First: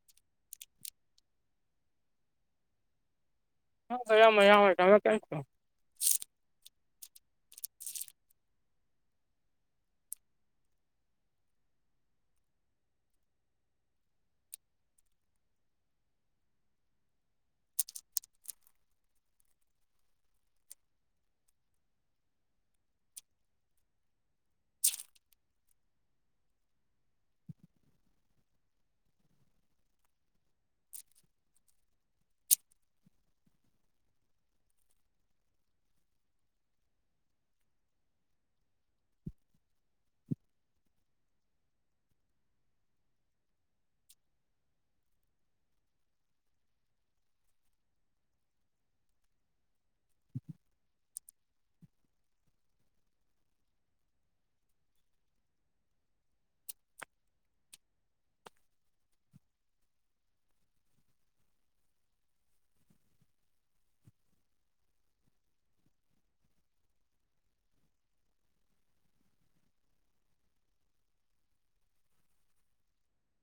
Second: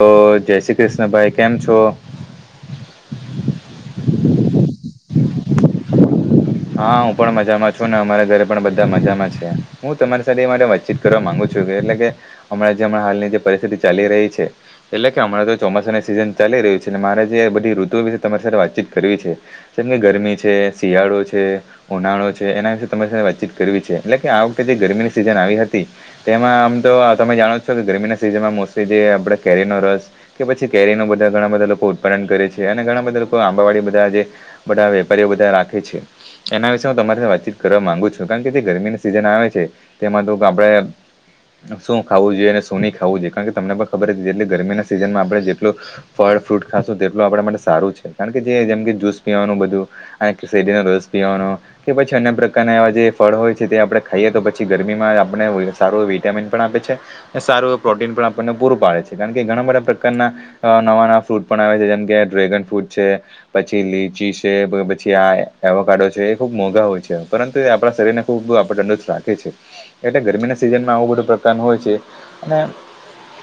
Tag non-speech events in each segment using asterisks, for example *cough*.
તો જય શ્રી કૃષ્ણ ભાઈ કેમ છો? હુ મજા છું તમે કેમ છો હા, હું પણ મજામાં છું ને અમારા ઘરે પણ બધા મજામાં છે. હું તમારી સાથે મા વાતચીત કરવા માંગુ છું એટલે કે હમણાં જે હમણાં હાલની જે પરિસ્થિતિ ચાલી રહી છે. એટલે કે હમાણાં તો ચોમાસાના સિઝન ચાલી રહ્યું છે. મારે જે બધી ઋતુઓ વિશે તમારી સાથે વાતચીત કરવી છે. જેમ કે ગરમી છે. શિયાળો છે. ઉનાળો છે એના વિશે તમારી સાથે વાતચીત કરવી છે એટલે કે આ વખતે જે ગરમીની સિઝન આવી હતી. તેમાં આમ તો તમે જાણો છો કે ગરમીના સિઝનમાં મોસ્ટલી જે આપણે કેરીનો રસ કે પછી કેરી ન બધા ઘણા બધા લોકો ઉત્પાદન કરે છે અને ઘણા બધા લોકો આંબા વાળી બધા જે બધા વેપારીઓ બધા રાખે છે એના વિશે હું તમારી સાથે વાતચીત કરવા માંગુ છું કારણ કે જે ગરમીની સિઝન આવે છે તેમાં તો આપણે શું ખાવું જોઈએ અને શું ન ખાવું જોઈએ કારણ કે તમને પણ ખબર જ જેટલી ગરમીના સીઝનમાં આપણે જેટલું ફળ ફ્રૂટ ખાશું તેટલું આપણા માટે સારું છે કારણ કે જે જેમ કે જ્યુસ પીવાનું બધું આ શેરીનો રોજ પીવાનો કે પછી અન્ય પ્રકારના એવા જે ફળ હોય છે તે આપણે ખાઈએ તો પછી ગરમીમાં આપણે સારું વિટામિન પણ આપે છે સારું એ પ્રોટીન પણ આપણને પૂરું પાડે છે કારણ કે ઘણા બધા પ્રકારના અ નવા નવા ફ્રૂટ પણ આવે છે જેમ કે ડ્રેગન ફ્રૂટ છે પછી લીચી છે પછી આ પાાડો છે એ ખુબ મોંઘા હોય છે પરંતુ એ આપણા શરીર ને ખુબ આપડ તંદુરસ્ત રાખે છે એટલે ગરમીના સિઝનમાં આવું બધું પ્રકારનું હોય છે અને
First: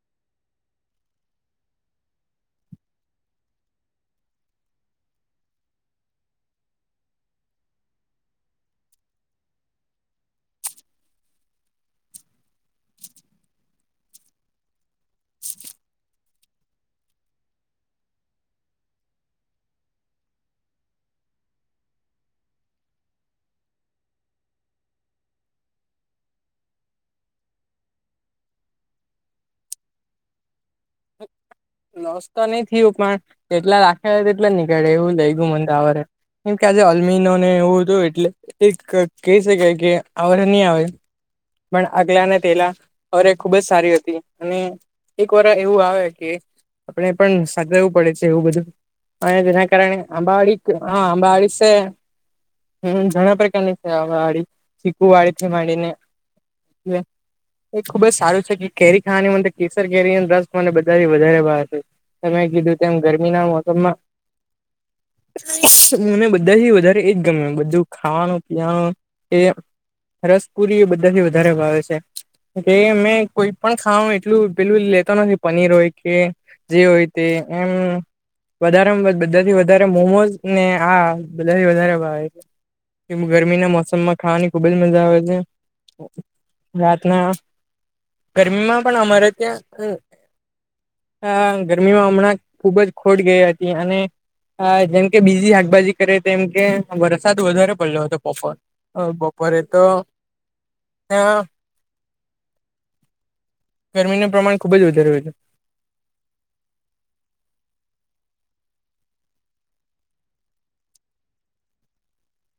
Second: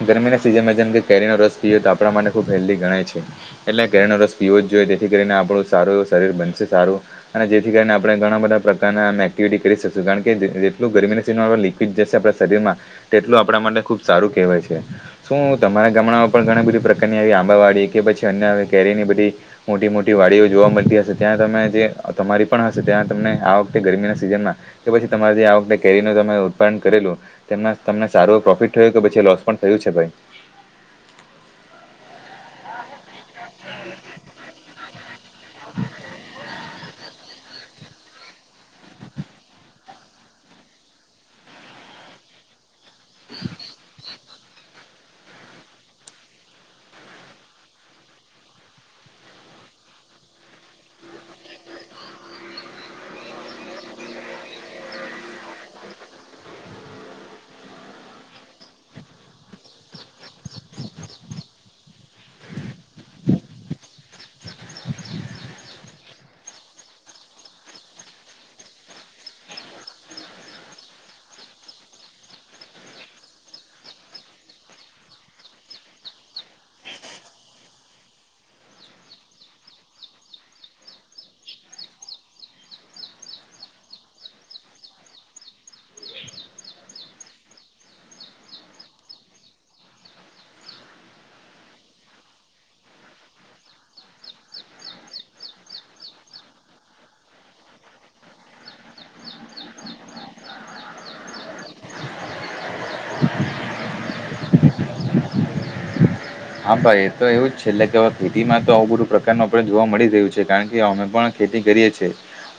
ગરમીના સિઝનમાં જેમ કેરીનો રસ પીએય તો આપણા માટે ખુબ જાપના ગણાય છે એટલે ઘરેનો રસ પીવો જ જોઈએ તેથી કરીને આપણું સારું એ શરીર બનશે સારું અને જેથી કરીણે આપણે ઘણા બધા પ્રકારના આમ એક્ટિવિટી કરી શકીશું કારણ કે જેટલું ગરમીની સિઝનોણે લીક જશે આપણા શરીરમાં તેટલું આપણા માટે ખુબ સારું કહેવાય છે શું તમારા ગામણા પણ ઘણી બધી પ્રકારની આવી આંબાવાળી કે પછી અ્ય હ કેરીની બધી મોટી મોટી વાડીઓ જોવા મળતી હશે ત્યાં તમે જે તમારી પણ હશે ત્યાં તમને આ વખતે ગરમીના સિઝનમાં કે પછી તમારી જે આ વખતે કેરીનું ત ઉત્પાદન કરેલું તેમ તમને સારું પ્રોફિટ થયું કે પછી લોસ પણ થયું છે ભાઈ નસ્તા નહ ઉપમા એટલા રાખે તેટલા નીકળે એવું લઈ ગય મને તો આવરે એમ કેજે અલમીનો ને એવું હતું એટલે એક કહી શકાય કે આવર નહી આવે પણ આગલા ના તેલા અરે ખુબ જ સારી હતી અને એક વાર એવું આવે કે આપણે પણ સાચવવું પડે છે એવું બધું હ દના કારણે અંબાળિક હ અંબાળ છે હમ ઘણા પ્રકારની છે વાળી ચીકુ વાળીથી માંડીને એ એ ખુબ જ સારું છે કે કેરી ખાવાની મ કેસર કેરી દસ મને બધાથી વધારે ભાર છે તં કીધું તેમ ગરમીના મોસમમાં મને બધાથી વધારે એજ ગમ બધું ખાવાનું પીવાનું એ રસ પુરી એ બધાથી વધારે વાાવે છે કે મે કોઈ પણ ખા એટલું પેલું લેતો નથી પનીર હોય કે જે હોય તે એમ વધારે બધાથી વધારે મોમોઝ ને આ બધાથી વધારે કે ગરમીના મોસમમાં ખાવાની ખુબજ મજા આવે છે રાત ના ગરમીમાં પણ અમારે ત્યાં ગરમીમાં હમણાં ખુબ જ ખોટ ગઈ હતી અને હા જેમકે બીજી શાકભાજી કરે તેમમ કે વરસાદ વધારે પડલો હતો બપોર હ બપોરે તો હ ગરમીનું પ્રમાણ ખૂબ જ વધારે રહ છે હા ભાઈ એ તો એવું જ છે એટલે કે ખેતીમાં તો આવુ બધું પ્રકારનું આપે જોવા મળી રહ્યું છે કારણ કે અમે પણ ખેતી કરીએ છીએ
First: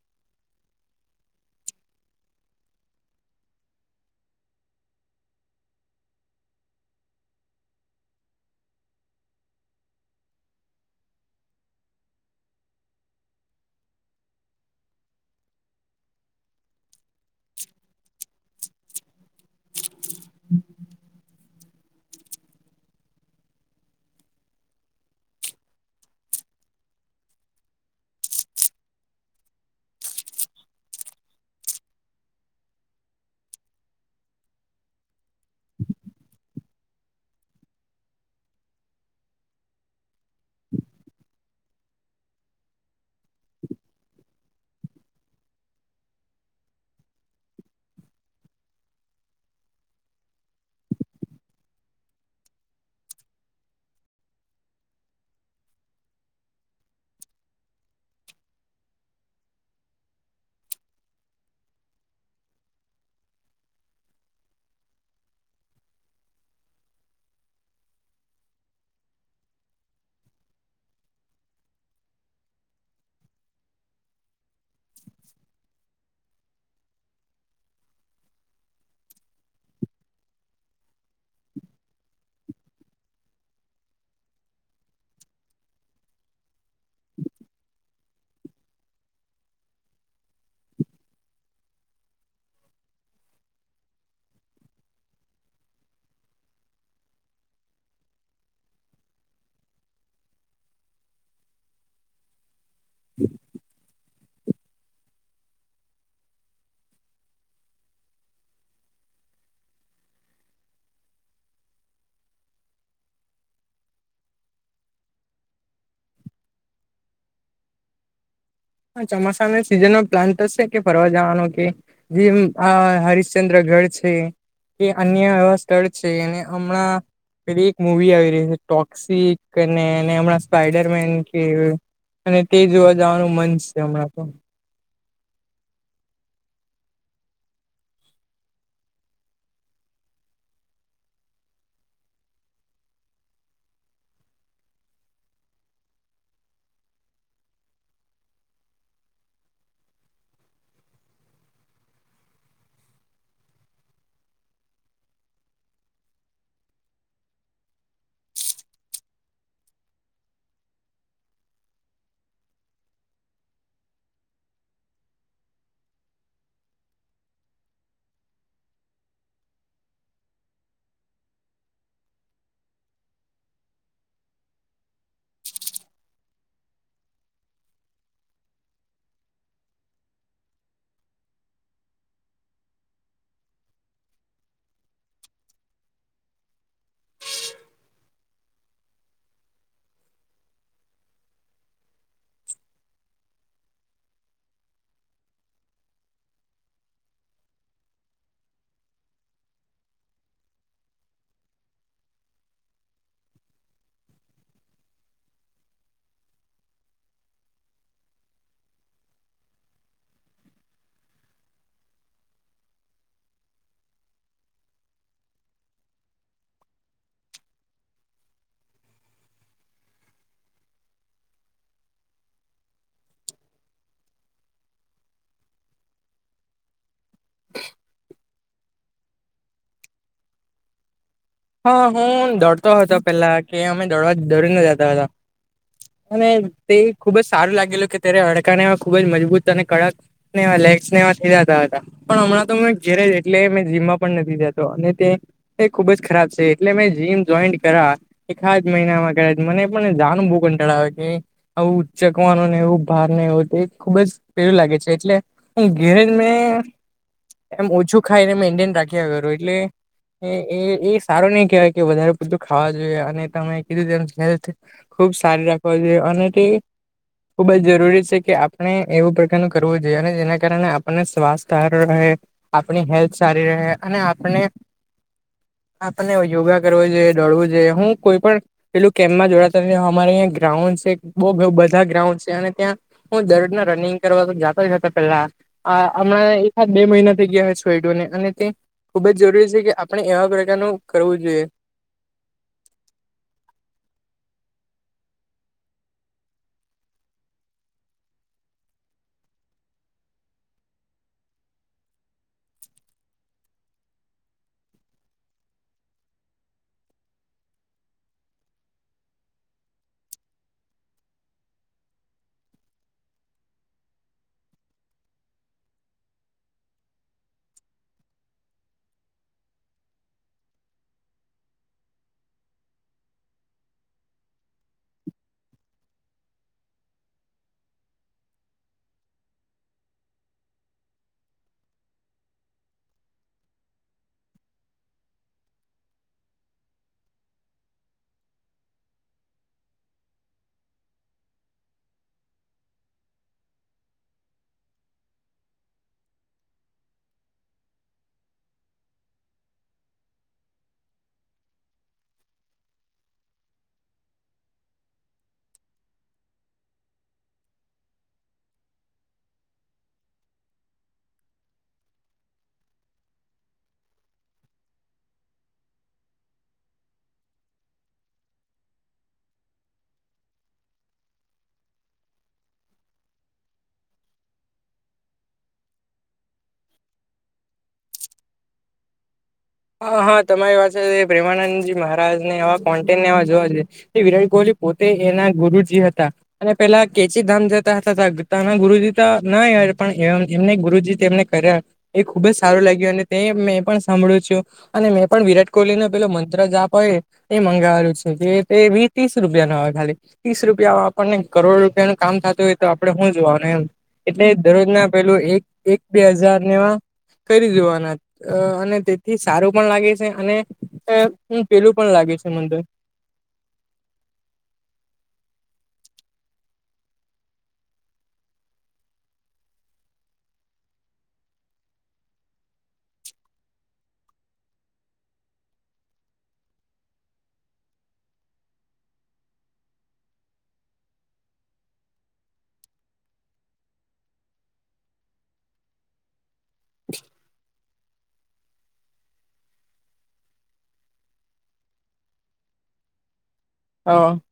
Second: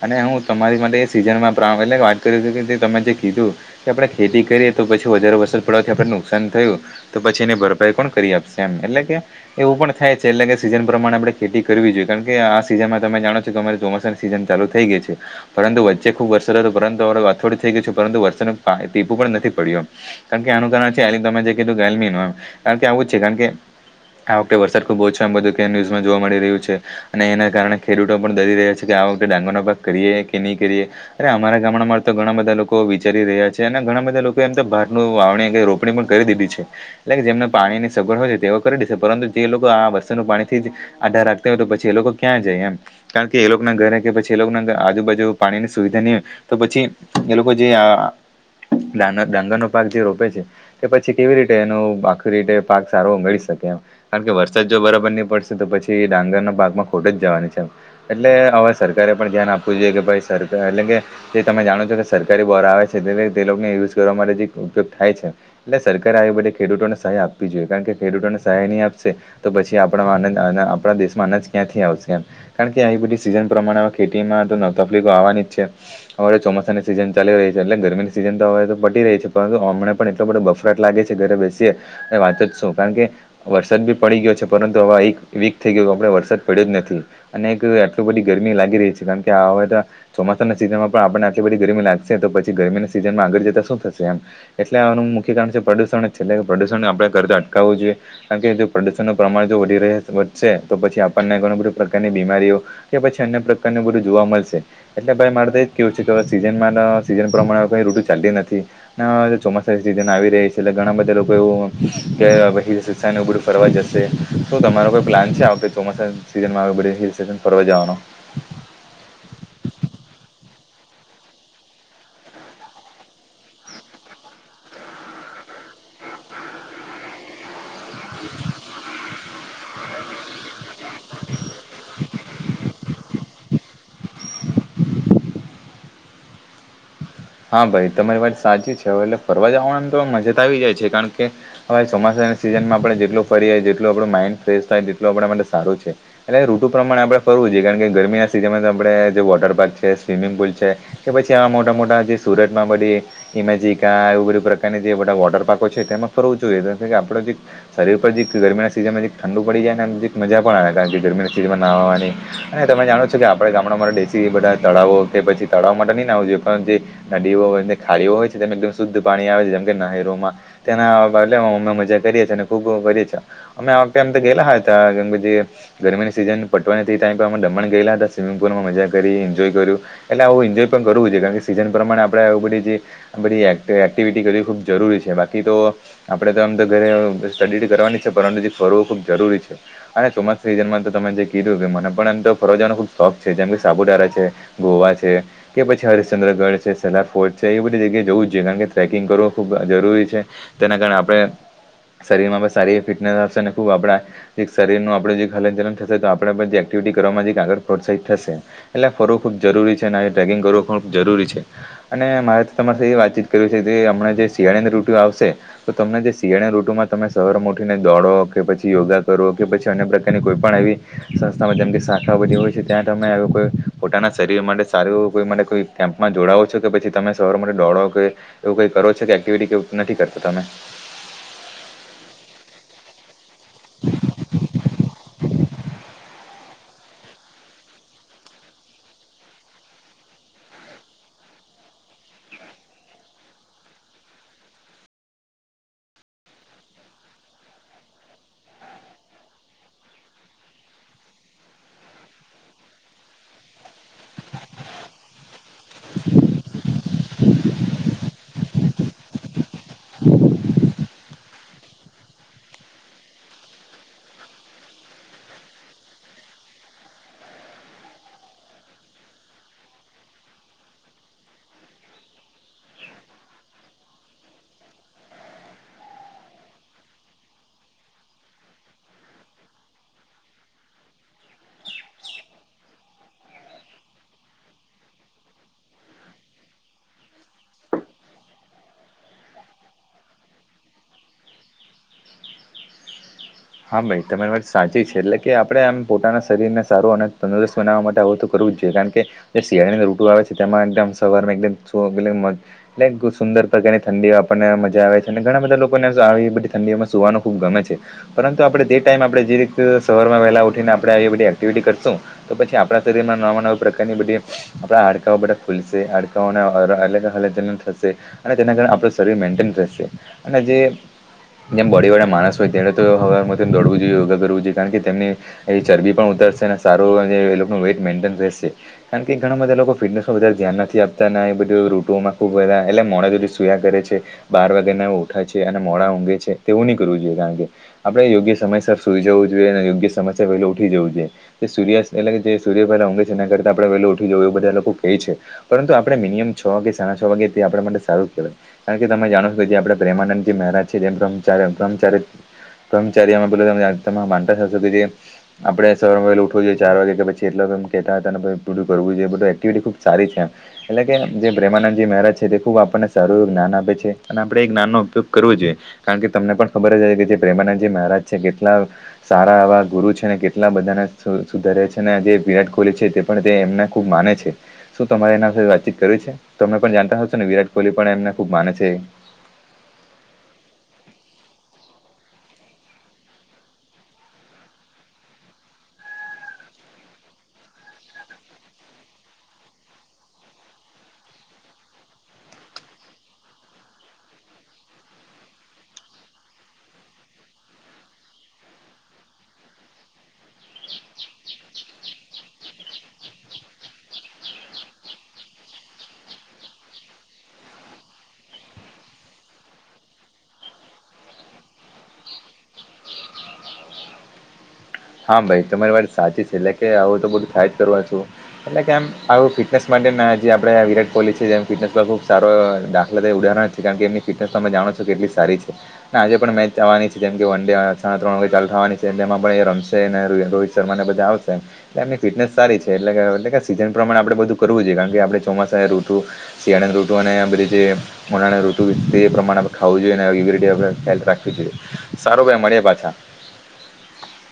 અને હું તમારી માટે એ સિઝનમાં પ્ર એટલે વાત કરું હતું કે જે તમે જે કીધું કે આપણેે ખેતી કરીએ તો પછી વધારે વસલ પડવાથી આપને નુકસાન થયું તો પછી એની ભરપાઈ કોણ કરી આપશે એમ એટલે કે એવું પણ થાય છે એટલે કે સિઝન પ્રમાણે આપણે ખેતી કરવી જોઈએ કારણ કે આ સિઝનમાં તમે જાણો છો કે અરે ચોમાસા સીઝન ચાલુ થઈ ગઈ છે પરંતુ વચ્ચે ખુબ વરસાદ હતો પરંતુ હવે અથોડું થઈ ગયું છેું પરંતુ વરસાદનું ટીપું પણ નથી પડ્યું કારણ કે આનું કારણ છે એ તમે જે કીધું ગલમી નમ કારણ કે આવું જ છે કારણ કે આ વખતે વરસાદ ખુબ ઓછો છે આમ બધું કેન ન્યુઝમાં જોવા મળી રહ્યું છે. અને એના કારણે ખેડૂતો પણ દરી રહ્યા છે કે આ વખતે ડાંગરનો પાક કરીએ કે નહી કરીએ અરે અમારા ગામડામાં તો ઘણા બધા લોકો વિચારી રહ્યા છે અને ઘણા બધા લોકો એમ તો બહારનું વાવણી રો કરી દીધી છે એટલે જેમને પાણી ની સગવડ હોય સેવા કરી દેશે પરંતુ જે લોકો આ વસ્તુનું પાણી થી જ આઢાર રાખતા હોય તો પછી એ લોકો ક્યાં જાય એમ કારણ કે એ લોકો ના ઘરે કે પછી એ લોકોના આજુબાજુ પાણીની સુવિધા નહિ હોય તો પછી એ લોકો જે આ ડા ડાંગર નો પાક જે રોપે છે તે પછી કેવી રીતે એનો આખી રીતે પાક સારો ઉમે એમ કારણ કે વરસાદ જો બરાબર નહીં પડશે તો પછી એ ડાંગરના પાકમાં ખોટ જવાની છે એમ એટલે હવે સરકારે પણ ધ્યાન આપવું જોઈએ કે ભાઈ સરકાર એટલે કે જે તમે જાણો છો કે સરકારી બોરા આવે છે તે તે લોકોને યુઝ કરવા માટે જે ઉપયોગ થાય છે એટલે સરકારે આ બધે ખેડૂતોને સહાય આપવી જોઈએ કારણ કે ખેડૂતોને સહાય નહીં આપશે તો પછી આપણા આપણા દેશમાં અનાજ ક્યાંથી આવશે એમ. કારણ કે આ બધી સીઝન પ્રમાણે ખેતીમાં તો નવ તકલીફો આવવાની જ છે. હવે ચોમાસાની સીઝન ચાલી રહી છે એટલે ગરમીની સીઝન તો હવે તો પટી રહી છે પરંતુ હમણા પણ એટલો બધો બફ બસ લાગે છે ઘરે બેસીએ અને વાત જ શું કારણ કે વરસાદ બી પડી ગયો છે પરંતુ હવે એક વીક થઈ ગયું આપડે વરસાદ પડ્યો જ નથી. અને એક આટલી બધી ગરમી લાગી રહી છે કારણ કે આ હવે તો ચોમાસાના સીઝનમાં પણ આપને આટલી બધી ગરમી લાગશે તો પછી ગરમીના સીઝનમાં આગળ જતા શું થશે એમ એટલે આનું મુખ્ય કારણ છે પ્રદુષણ છેલે પ્રદુષણ આપણે કરતા અટકાવવું જોઈએ. કારણ કે જો પ્રદુષણનું પ્રમાણ જો વધી વધશે તો પછી આપણને ઘણ બધી પ્રકારની બીમારીઓ કે પછી અન્ય પ્રકારનું બધું જોવા મળશે. એટલે ભાઈ મારે તો એ જ કેવું છે કે સીઝનમાં સિઝન પ્રમાણે કંઈ ઋટુ ચાલતી નથી. ચોમાસા સિઝન આવી રહી છે એટલે ઘણા બધા લોકો એવું કે વહી સસાને એવું બધું ફરવા જશે શું તમારો કોઈ પ્લાન છે આ વખતે ચોમાસામાં સિઝનમાં આગ બધી હિલ સિઝન ફરવા જવાનું ચોમાસા ના સિઝન નો પ્લાન શે કે ફરવા જવાનો કે જેમ આ હરિશ્ચંદ્ર ગઢ છે. એ અન્ય એવા સ્થળ છે એને હમણાં પેલી એક મુવી આવી રહી છે ટોક્સી કે અને હમણાં સ્પાઈડરમેન કે અને તે જોવા જવાનું મન છે હમણાં તો હા ભાઈ તમારી વાત સાચી છે હવે એટલે ફરવા જવાની તો મજા તો આવી જાય છે કારણ કે હવે ચોમાસાની સિઝનમાં આપણે જેટલુ ફરીએ જેટલું આપણું માઇન્ડ ફ્રેશ થાય તેટલો આપણા માટે સારું છે. એટલે ઋતુ પ્રમાણે આપણે ફરવું જોઈએ કારણ કે ગરમી ના સિઝનમાં આપણે જે વોટર પાર્ક છે સ્વિમિંગ પુલ છે. કે પછી આવા મોટા મોટા જે સુરત માં બની ઈમેજિકા એવું બધુ પ્રકારની જે બધા વોટર પાર્કો છે તેમાં ફરવું જોઈએ જેથી કે આપડો જે શરીર પર જે ગરમીના સિઝનમાં ઠંડુ પડી જાય ને એ મજા પણ આવે કારણ કે ગરમીના સિઝનમાં નાવાની. અને તમે જાણો છો કે આપડે ગામડામા દેશી એ બધા તળાવો કે પછી તળાવ માટે નઈ આવું જોઈએ પણ જે નદીઓ હોય ને ખાડીઓ હોય છે તેમ એકદમ શુદ્ધ પાણી આવે છે જેમ કે નહેરોમાં તેના બલેમાં મમ્મે મજા કરીએ છી અને ખુબ કરીએ છે અમે આ વખતે એમ ગેલા હતા ગણપતિ ગરમીની સીઝન પટવા આઈ તી તો તમે દમણ ગએલા હતા સિવિંગ પુલમાં મજા કરી એન્જોય કર્યું. એટલે આવું એન્જોય પણ કરવું જોઈએ કારણ કે સીઝન પ્રમાણે આપણેે એ બધી જે બધી એક્ટિવિટી કરવી ખૂબ જરૂરી છે બાકી તો આપડે તો આમ તો ઘરે સ્ટડી કરવાની છે પરંતુથી ફરવું ખુબ જરૂરી છે. અને ચોમાસા સિઝનમાં તો તમે જે કીધું કે મને પણ એમ તો ફરજાવાનો ખુબ શોખ છે જેમ કે સાપુતારા છે ગોવા છે કે પછી હરિશ્ચંદ્ર ગઢ છે સલાર ફોર્ટ છે એ બધી જગ્યાએ જવું જ જોઈએ કારણ કે ટ્રેકિંગ કરવું ખૂબ જરૂરી છે. તેના કારણે આપણે શરીરમાં પણ સારી ફિટનેસ હશે ને ખુબ આપડા એક શરીરનું આપડું જે હલનચલન થશે તો આપણે પણ એક્ટિવિટી કરવામાં આગળ પ્રોત્સાહિત થશે. એટલે ફરવું ખુબ જરૂરી છે અને ટ્રેકિંગ કરવું ખૂબ જરૂરી છે અને મારે તો તમારે એ વાતચીત કરવી છે કે હમણાં જે શિયાળીની રૂતુ આવશે તો તમને જે શિયાળની ઋતુમાં તમે શવારમાં ઉઠીને દોડો કે પછી યોગા કરો કે પછી અન્ય પ્રકારની કોઈ પણ એવી સંસ્થામાં જેમ કે શાખા બધી હોય છે ત્યાં તમે કોઈ પોતાના શરીર માટે સારું કોઈ માટે કોઈ કેમ્પમાં જોડાવો છો કે પછી તમે સવાર માટે દોળો કે એવું કઈ કરો કે એક્ટિવિટી નથી કરતો તમે હા હું દોડતો હતો પેલા કે અમે દોડવા દોડી ના જતા હતા. અને તે ખુબ જ સારું લાગેલું કે તેરે અડકાનેમાં ખુબ જ મજબૂત અને કડક *unintelligible* હતા પણ હમણાં તો મે ઘેરે જ એટલે મે જીમમાં પણ નથી જતો અને તે એ ખુબ જ ખરાબ છે એટલે મેં જીમ જોઈન્ટ કરા એખા જ મહિનામાં કરે મને પણ જાવાનું બો કંટળાવે કે આવું ચકવાનું ને એવું ભાર ને એવું ખુબ જ પેલું લાગે છે એટલે ઘેરેજ મેં એમ ઓછું ખાઈને મેન્ટેન રાખ્યા કરું એટલે એ એ સારો ની કેવાય કે વધારે બધું ખાવા જોઈએ અને તમે કીધું તેમ હેલ્થ ખુબ સારી રાખવા જોઈએ અને તે ખૂબ જ જરૂરી છે કે આપણે એવું પ્રકારનું કરવું જોઈએ અને જેના કારણે આપણને શ્વાસ હારું રહે આપણી હેલ્થ સારી રહે અને આપણે આપને યોગા કરવો જોઈએ દોળવું જોઈએ હું કોઈ પણ પેલું કેમ્પમાં જોડાતા અમારે અં ગ્રાઉન્ડ છે બ બધા ગ્રાઉન્ડ છે અને ત્યાં હું દરરોજના રનિંગ કરવા તો જાતો જ હતો પેલા આ હમણાં એકા બે મહિના થઈ ગયા હોય છોયડુંને અને તે ખુબ જરૂરી છે કે આપણે એવા નું કરવું જોઈએ. હા ભાઈ તમારી વાત સાચી છે એટલે કે આપડે આમ પોતાના શરીર ને સારું અને તંદુરસ્ત બનાવા માટે આવો તો કરવું જ જોઈએ કારણ કે જે શિયાળ ઋતુ આવે છે તેમાં એકદમ સવારમાં એકદમ *unintelligible* એટલે સુંદર તની ઠંડી આપણને મજા આવે છે અને ઘણા બધા લોકોને આવી બધી ઠંડીઓમાં સુવાનું ખૂબ ગમે છે. પરંતુ આપડે જે ટાઈમ આપડે જે રીતે સવારમાં વહેલા ઉઠીને આપડે આવી બધી એક્ટિવિટી કરશું. તો પછી આપડા શરીર માં નવા નવા પ્રકારની બધી આપડા હડકાઓ બધા ખુલશે હાડકાઓને એટલે કે હલનચલણ થશે અને તેના કારણે આપણું શરીર મેન્ટેન રહેશે અને જે જેમ બોડી વાળા માણસ હોય તેતો *unintelligible* દોડવું જોઈએ યોગા કરવુ જોઈએ કારણ તેમની એ ચરબી પણ ઉતરશે અને સારું એ વેઇટ મેન્ટેન રહેશે. કારણ કે ઘણા બધા લોકો ફિટનેસનું વધારે ધ્યાન નથી આપતાને એ બધું ઋતુ માં ખૂબ બધા એટલે મોડે સુધી સૂયા કરે છે. બાર વાગ્યા ના ઉઠા છે અને મોડા ઊંઘે છે તેવું ની કરવું જોઈએ કારણ કે આપડે યોગ્ય સમયસર સુઈ જવું જોઈએ અને યોગ્ય સમયસર વેલું ઉઠી જવું જો ઈએ. સૂર્યાસ પેલા જે સૂર્ય પહેલા ઊગે છે એના કરતા આપણે પેલા ઉઠી જવુ એ બધા લોકો કેય છે. પરંતુ આપડે મિનિમમ છ વાગે સાડા છ વાગે તે આપડા માટે સારું કેવાય. કારણ કે તમે જાણો છો કે જે આપડા પ્રેમાનંદજી મહારાજ છે તે ભ્રમચાર *unintelligible* કર્મચારીઓ *unintelligible* આપણે સવારમાં વેલુ ઉઠવુ જોઈએ ચાર વાગે એલાગ એ કતા હતા અને પછ પું કરવું જોઈએ બધું એક્ટિવિટી ખૂબ સારી છે એમ. એટલે કે જે પ્રેમાનંદજી મહારાજ છે તે ખુબ આપણને સારું એવ જ્ઞાન આપે છે અને આપડે એ જ્ઞાનનો ઉપયોગ કરવો જોઈએ. કારણ કે તમને પણ ખબર જ હતી કે જે પ્રેમાનંદજી મહારાજ છે કેટલા સારા આવા ગુરુ છે ને કેટલા બધાને સુધાર્યા છે ને જે વિરાટ કોહલી છે તે પણ તે એમને ખુબ માને છે. શું તમારે એના વિશે વાતચીત કરવી છે તમે પણ જાણતા હશો ને વિરાટ કોહલી પણ એમને ખૂબ માને છે. હા હા તમારી વાત છે પ્રેમાનંદજી મહારાજ ને એવા કોન્ટેનને એવા જોવા જઈએ. એ વિરાટ કોહલી પોતે એના ગુરુજી હતા. અને પેલા કેચી ધામ જતા થતાતા ગુરુજી તો ન પણ એમને ગુરુજી તેમને કર્યા એ ખુબ જ સારું લાગ્યું અને તે મેં પણ સાંભળ્યું છું. અને મેં પણ વિરાટ કોહલીને પેલો મંત્ર જા આપ એ એ મંગાવવુ છે કે તે વી ત્રીસ રૂપિયા ના આવે ખાલી ત્રીસ રૂપિયા આપણને કરોડ રૂપિયાનું કામ થતું હોય તો આપડણે હું જોવાનું એમ. એટલે દરરોજ ના પેલું એક એક બે હજાર નેવા કરી દેવાના અને તે થી સારું પણ લાગે છે અને પેલું પણ લાગે છે મંદર. હા ભાઈ તમારી વાત સાચી છે એટલે કે હવે તો બધું થાય જ કરવા છું. એટલે કે એમ આવું ફિટનેસ માટે જે આપણેે વિરાટ કોહલી છે જેમ ફિટનેસ પર ખુબ સારો દાખલા થ ઉડના કારણ કે એમની ફિટનેસ તમે જાણો છો કેટલી સારી છે. આજે પણ મેચ આવવાની છે જેમ કે વન ડે સાડા ત્રણ વાગે ચાલુ થવાની છે એમાં પણ એ રમશે. રોહિત શર્મા ને બધા આવશેમ. એલે એમની ફિટનેસ સારી છે એટલે એ સીઝન પ્રમાણે આપણે બધું કરવું જોઈએ કારણ કે આપણે ચોમાસા ઋતુ સીિયાડટવા ધ છે *unintelligible* મોનાને ઋતુ તે પ્રમાણે આપણે ખાવું જોઈએ અને આવી આપણે હેલ્થ રાખવી જોઈએ સારું ભાઈ મળ્યા પાછા. હ.